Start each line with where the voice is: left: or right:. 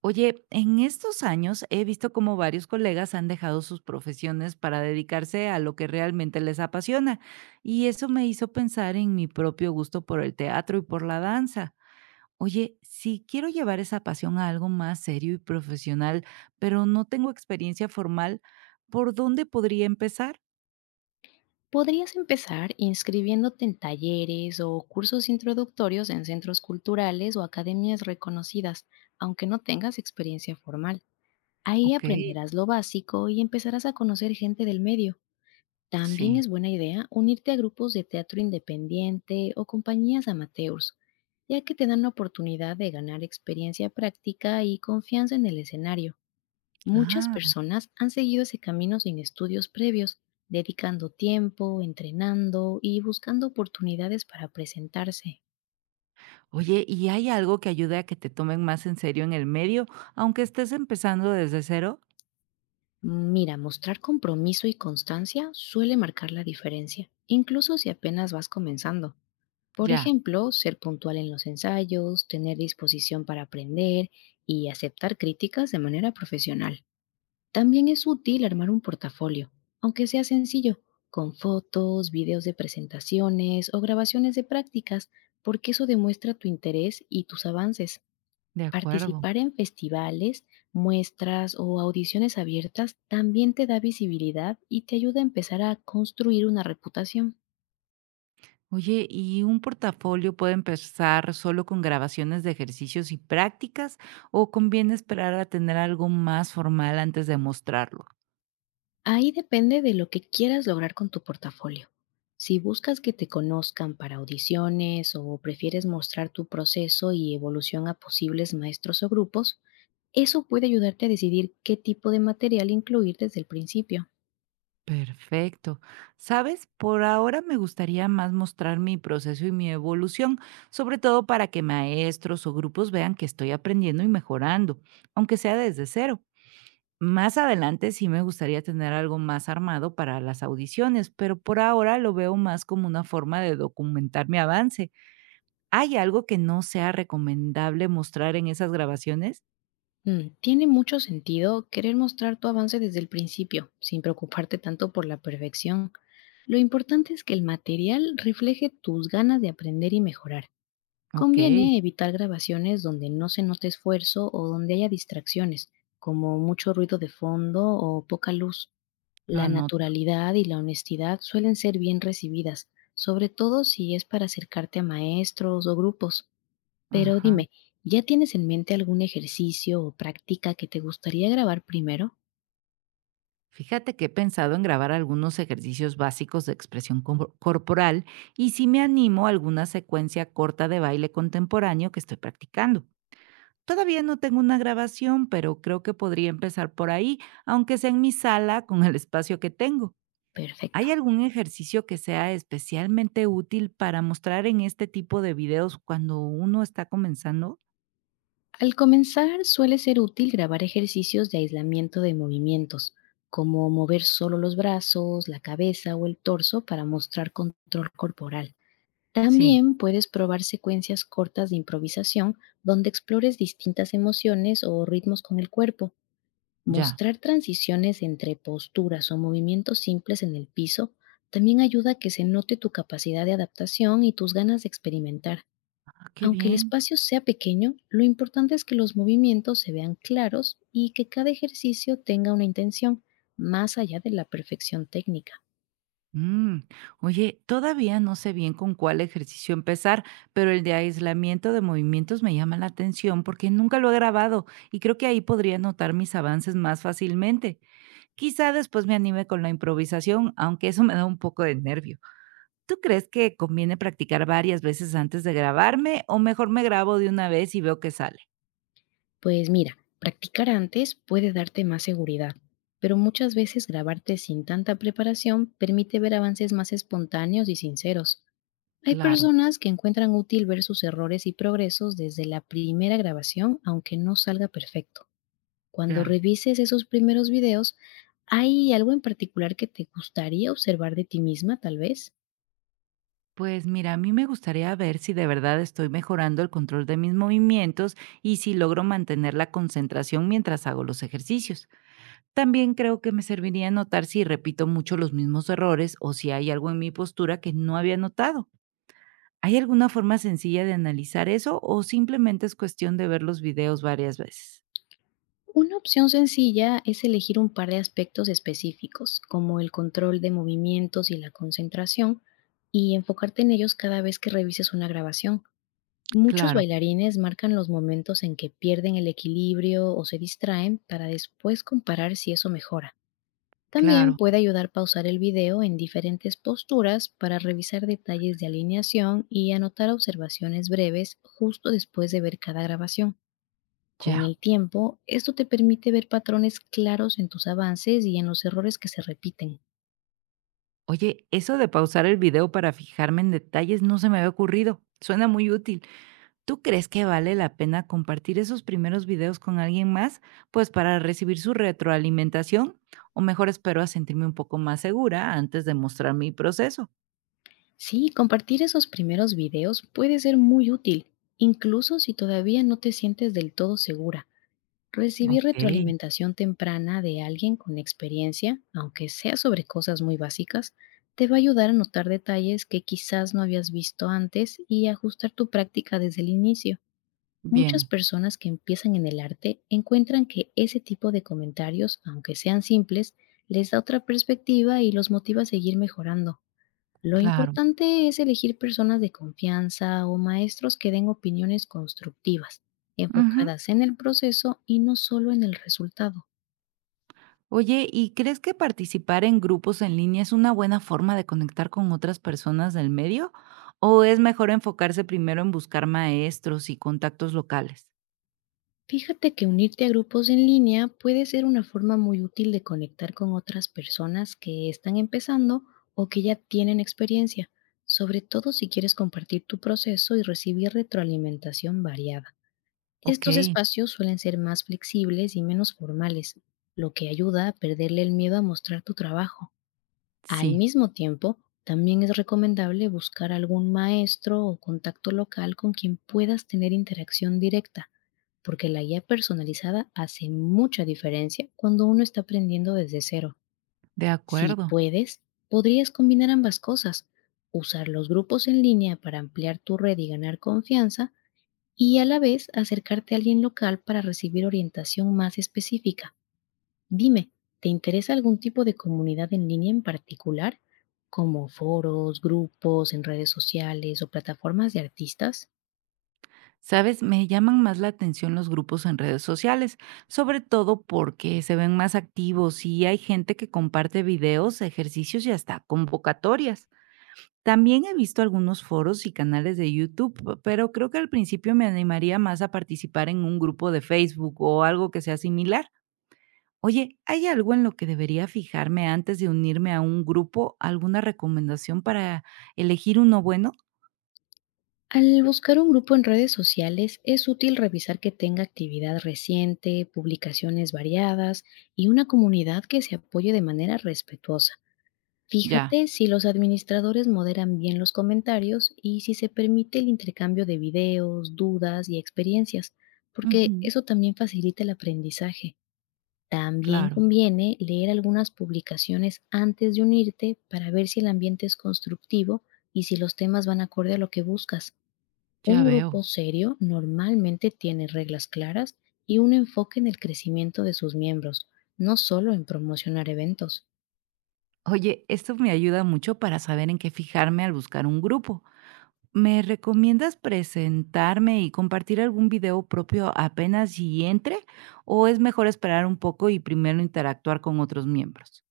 right: Oye, en estos años he visto cómo varios colegas han dejado sus profesiones para dedicarse a lo que realmente les apasiona, y eso me hizo pensar en mi propio gusto por el teatro y por la danza. Oye, si quiero llevar esa pasión a algo más serio y profesional, pero no tengo experiencia formal, ¿por dónde podría empezar?
left: Podrías empezar inscribiéndote en talleres o cursos introductorios en centros culturales o academias reconocidas, aunque no tengas experiencia formal. Ahí
right: Ok,
left: aprenderás lo básico y empezarás a conocer gente del medio. También
right: sí.
left: es buena idea unirte a grupos de teatro independiente o compañías amateurs, ya que te dan la oportunidad de ganar experiencia práctica y confianza en el escenario. Muchas
right: Ah,
left: personas han seguido ese camino sin estudios previos, dedicando tiempo, entrenando y buscando oportunidades para presentarse.
right: oye, ¿y hay algo que ayude a que te tomen más en serio en el medio, aunque estés empezando desde cero?
left: Mira, mostrar compromiso y constancia suele marcar la diferencia, incluso si apenas vas comenzando. Por
right: Ya,
left: ejemplo, ser puntual en los ensayos, tener disposición para aprender y aceptar críticas de manera profesional. También es útil armar un portafolio, aunque sea sencillo, con fotos, videos de presentaciones o grabaciones de prácticas, porque eso demuestra tu interés y tus avances.
right: de acuerdo.
left: Participar en festivales, muestras o audiciones abiertas también te da visibilidad y te ayuda a empezar a construir una reputación.
right: Oye, ¿y un portafolio puede empezar solo con grabaciones de ejercicios y prácticas o conviene esperar a tener algo más formal antes de mostrarlo?
left: Ahí depende de lo que quieras lograr con tu portafolio. Si buscas que te conozcan para audiciones o prefieres mostrar tu proceso y evolución a posibles maestros o grupos, eso puede ayudarte a decidir qué tipo de material incluir desde el principio.
right: Perfecto. Sabes, por ahora me gustaría más mostrar mi proceso y mi evolución, sobre todo para que maestros o grupos vean que estoy aprendiendo y mejorando, aunque sea desde cero. Más adelante sí me gustaría tener algo más armado para las audiciones, pero por ahora lo veo más como una forma de documentar mi avance. ¿Hay algo que no sea recomendable mostrar en esas grabaciones?
left: Mm, tiene mucho sentido querer mostrar tu avance desde el principio, sin preocuparte tanto por la perfección. Lo importante es que el material refleje tus ganas de aprender y mejorar.
right: Okey,
left: Conviene evitar grabaciones donde no se note esfuerzo o donde haya distracciones, como mucho ruido de fondo o poca luz.
right: lo
left: La
right: anoto.
left: naturalidad y la honestidad suelen ser bien recibidas, sobre todo si es para acercarte a maestros o grupos. Pero
right: Ajá.
left: dime, ¿ya tienes en mente algún ejercicio o práctica que te gustaría grabar primero?
right: Fíjate que he pensado en grabar algunos ejercicios básicos de expresión corporal y si me animo a alguna secuencia corta de baile contemporáneo que estoy practicando. Todavía no tengo una grabación, pero creo que podría empezar por ahí, aunque sea en mi sala con el espacio que tengo. ¿Hay
left: Perfecto.
right: algún ejercicio que sea especialmente útil para mostrar en este tipo de videos cuando uno está comenzando?
left: Al comenzar, suele ser útil grabar ejercicios de aislamiento de movimientos, como mover solo los brazos, la cabeza o el torso para mostrar control corporal.
right: Sí,
left: También puedes probar secuencias cortas de improvisación donde explores distintas emociones o ritmos con el cuerpo.
right: ya.
left: Mostrar transiciones entre posturas o movimientos simples en el piso también ayuda a que se note tu capacidad de adaptación y tus ganas de experimentar.
right: Ah, qué
left: Aunque el
right: bien.
left: espacio sea pequeño, lo importante es que los movimientos se vean claros y que cada ejercicio tenga una intención, más allá de la perfección técnica.
right: Mm, Oye, todavía no sé bien con cuál ejercicio empezar, pero el de aislamiento de movimientos me llama la atención porque nunca lo he grabado y creo que ahí podría notar mis avances más fácilmente. Quizá después me anime con la improvisación, aunque eso me da un poco de nervio. ¿Tú crees que conviene practicar varias veces antes de grabarme o mejor me grabo de una vez y veo que sale?
left: Pues mira, practicar antes puede darte más seguridad, pero muchas veces grabarte sin tanta preparación permite ver avances más espontáneos y sinceros. Hay
right: Claro,
left: personas que encuentran útil ver sus errores y progresos desde la primera grabación, aunque no salga perfecto. Cuando
right: ya.
left: revises esos primeros videos, ¿hay algo en particular que te gustaría observar de ti misma, tal vez?
right: Pues mira, a mí me gustaría ver si de verdad estoy mejorando el control de mis movimientos y si logro mantener la concentración mientras hago los ejercicios. También creo que me serviría notar si repito mucho los mismos errores o si hay algo en mi postura que no había notado. ¿Hay alguna forma sencilla de analizar eso o simplemente es cuestión de ver los videos varias veces?
left: Una opción sencilla es elegir un par de aspectos específicos, como el control de movimientos y la concentración, y enfocarte en ellos cada vez que revises una grabación. Muchos
right: Claro,
left: bailarines marcan los momentos en que pierden el equilibrio o se distraen para después comparar si eso mejora. También
right: claro,
left: puede ayudar a pausar el video en diferentes posturas para revisar detalles de alineación y anotar observaciones breves justo después de ver cada grabación. Con
right: ya.
left: el tiempo, esto te permite ver patrones claros en tus avances y en los errores que se repiten.
right: Oye, eso de pausar el video para fijarme en detalles no se me había ocurrido. Suena muy útil. ¿Tú crees que vale la pena compartir esos primeros videos con alguien más? Pues para recibir su retroalimentación, o mejor espero a sentirme un poco más segura antes de mostrar mi proceso.
left: Sí, compartir esos primeros videos puede ser muy útil, incluso si todavía no te sientes del todo segura. Recibí
right: Ok.
left: retroalimentación temprana de alguien con experiencia, aunque sea sobre cosas muy básicas, te va a ayudar a notar detalles que quizás no habías visto antes y ajustar tu práctica desde el inicio. Muchas
right: Bien,
left: personas que empiezan en el arte encuentran que ese tipo de comentarios, aunque sean simples, les da otra perspectiva y los motiva a seguir mejorando. Lo
right: claro.
left: importante es elegir personas de confianza o maestros que den opiniones constructivas,
right: Ujú.
left: enfocadas en el proceso y no solo en el resultado.
right: Oye, ¿y crees que participar en grupos en línea es una buena forma de conectar con otras personas del medio? ¿O es mejor enfocarse primero en buscar maestros y contactos locales?
left: Fíjate que unirte a grupos en línea puede ser una forma muy útil de conectar con otras personas que están empezando o que ya tienen experiencia, sobre todo si quieres compartir tu proceso y recibir retroalimentación variada.
right: Ok,
left: Estos espacios suelen ser más flexibles y menos formales, lo que ayuda a perderle el miedo a mostrar tu trabajo. Al
right: sí,
left: mismo tiempo, también es recomendable buscar algún maestro o contacto local con quien puedas tener interacción directa, porque la guía personalizada hace mucha diferencia cuando uno está aprendiendo desde cero.
right: de
left: Si
right: acuerdo.
left: puedes, podrías combinar ambas cosas, usar los grupos en línea para ampliar tu red y ganar confianza, y a la vez acercarte a alguien local para recibir orientación más específica. Dime, ¿te interesa algún tipo de comunidad en línea en particular, como foros, grupos en redes sociales o plataformas de artistas?
right: Sabes, me llaman más la atención los grupos en redes sociales, sobre todo porque se ven más activos y hay gente que comparte videos, ejercicios y hasta convocatorias. También he visto algunos foros y canales de YouTube, pero creo que al principio me animaría más a participar en un grupo de Facebook o algo que sea similar. Oye, ¿hay algo en lo que debería fijarme antes de unirme a un grupo? ¿Alguna recomendación para elegir uno bueno?
left: Al buscar un grupo en redes sociales es útil revisar que tenga actividad reciente, publicaciones variadas y una comunidad que se apoye de manera respetuosa.
right: Ya,
left: Fíjate si los administradores moderan bien los comentarios y si se permite el intercambio de videos, dudas y experiencias, porque
right: ujú,
left: eso también facilita el aprendizaje. También
right: claro,
left: conviene leer algunas publicaciones antes de unirte para ver si el ambiente es constructivo y si los temas van acorde a lo que buscas.
right: ya
left: Un grupo
right: veo.
left: serio normalmente tiene reglas claras y un enfoque en el crecimiento de sus miembros, no solo en promocionar eventos.
right: Oye, esto me ayuda mucho para saber en qué fijarme al buscar un grupo. ¿Me recomiendas presentarme y compartir algún video propio apenas y entre? ¿O es mejor esperar un poco y primero interactuar con otros miembros?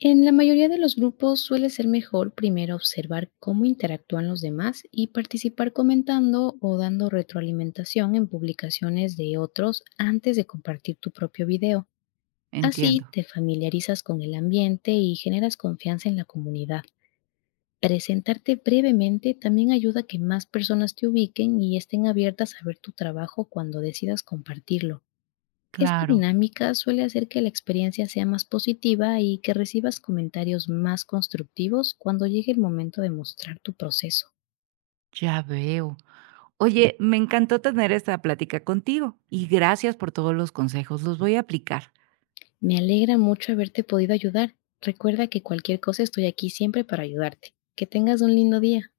left: En la mayoría de los grupos suele ser mejor primero observar cómo interactúan los demás y participar comentando o dando retroalimentación en publicaciones de otros antes de compartir tu propio video. Así
right: Entiendo.
left: te familiarizas con el ambiente y generas confianza en la comunidad. Presentarte brevemente también ayuda a que más personas te ubiquen y estén abiertas a ver tu trabajo cuando decidas compartirlo. Esta
right: Claro,
left: dinámica suele hacer que la experiencia sea más positiva y que recibas comentarios más constructivos cuando llegue el momento de mostrar tu proceso.
right: ya veo. Oye, me encantó tener esta plática contigo y gracias por todos los consejos. Los voy a aplicar.
left: Me alegra mucho haberte podido ayudar. Recuerda que cualquier cosa estoy aquí siempre para ayudarte. Que tengas un lindo día.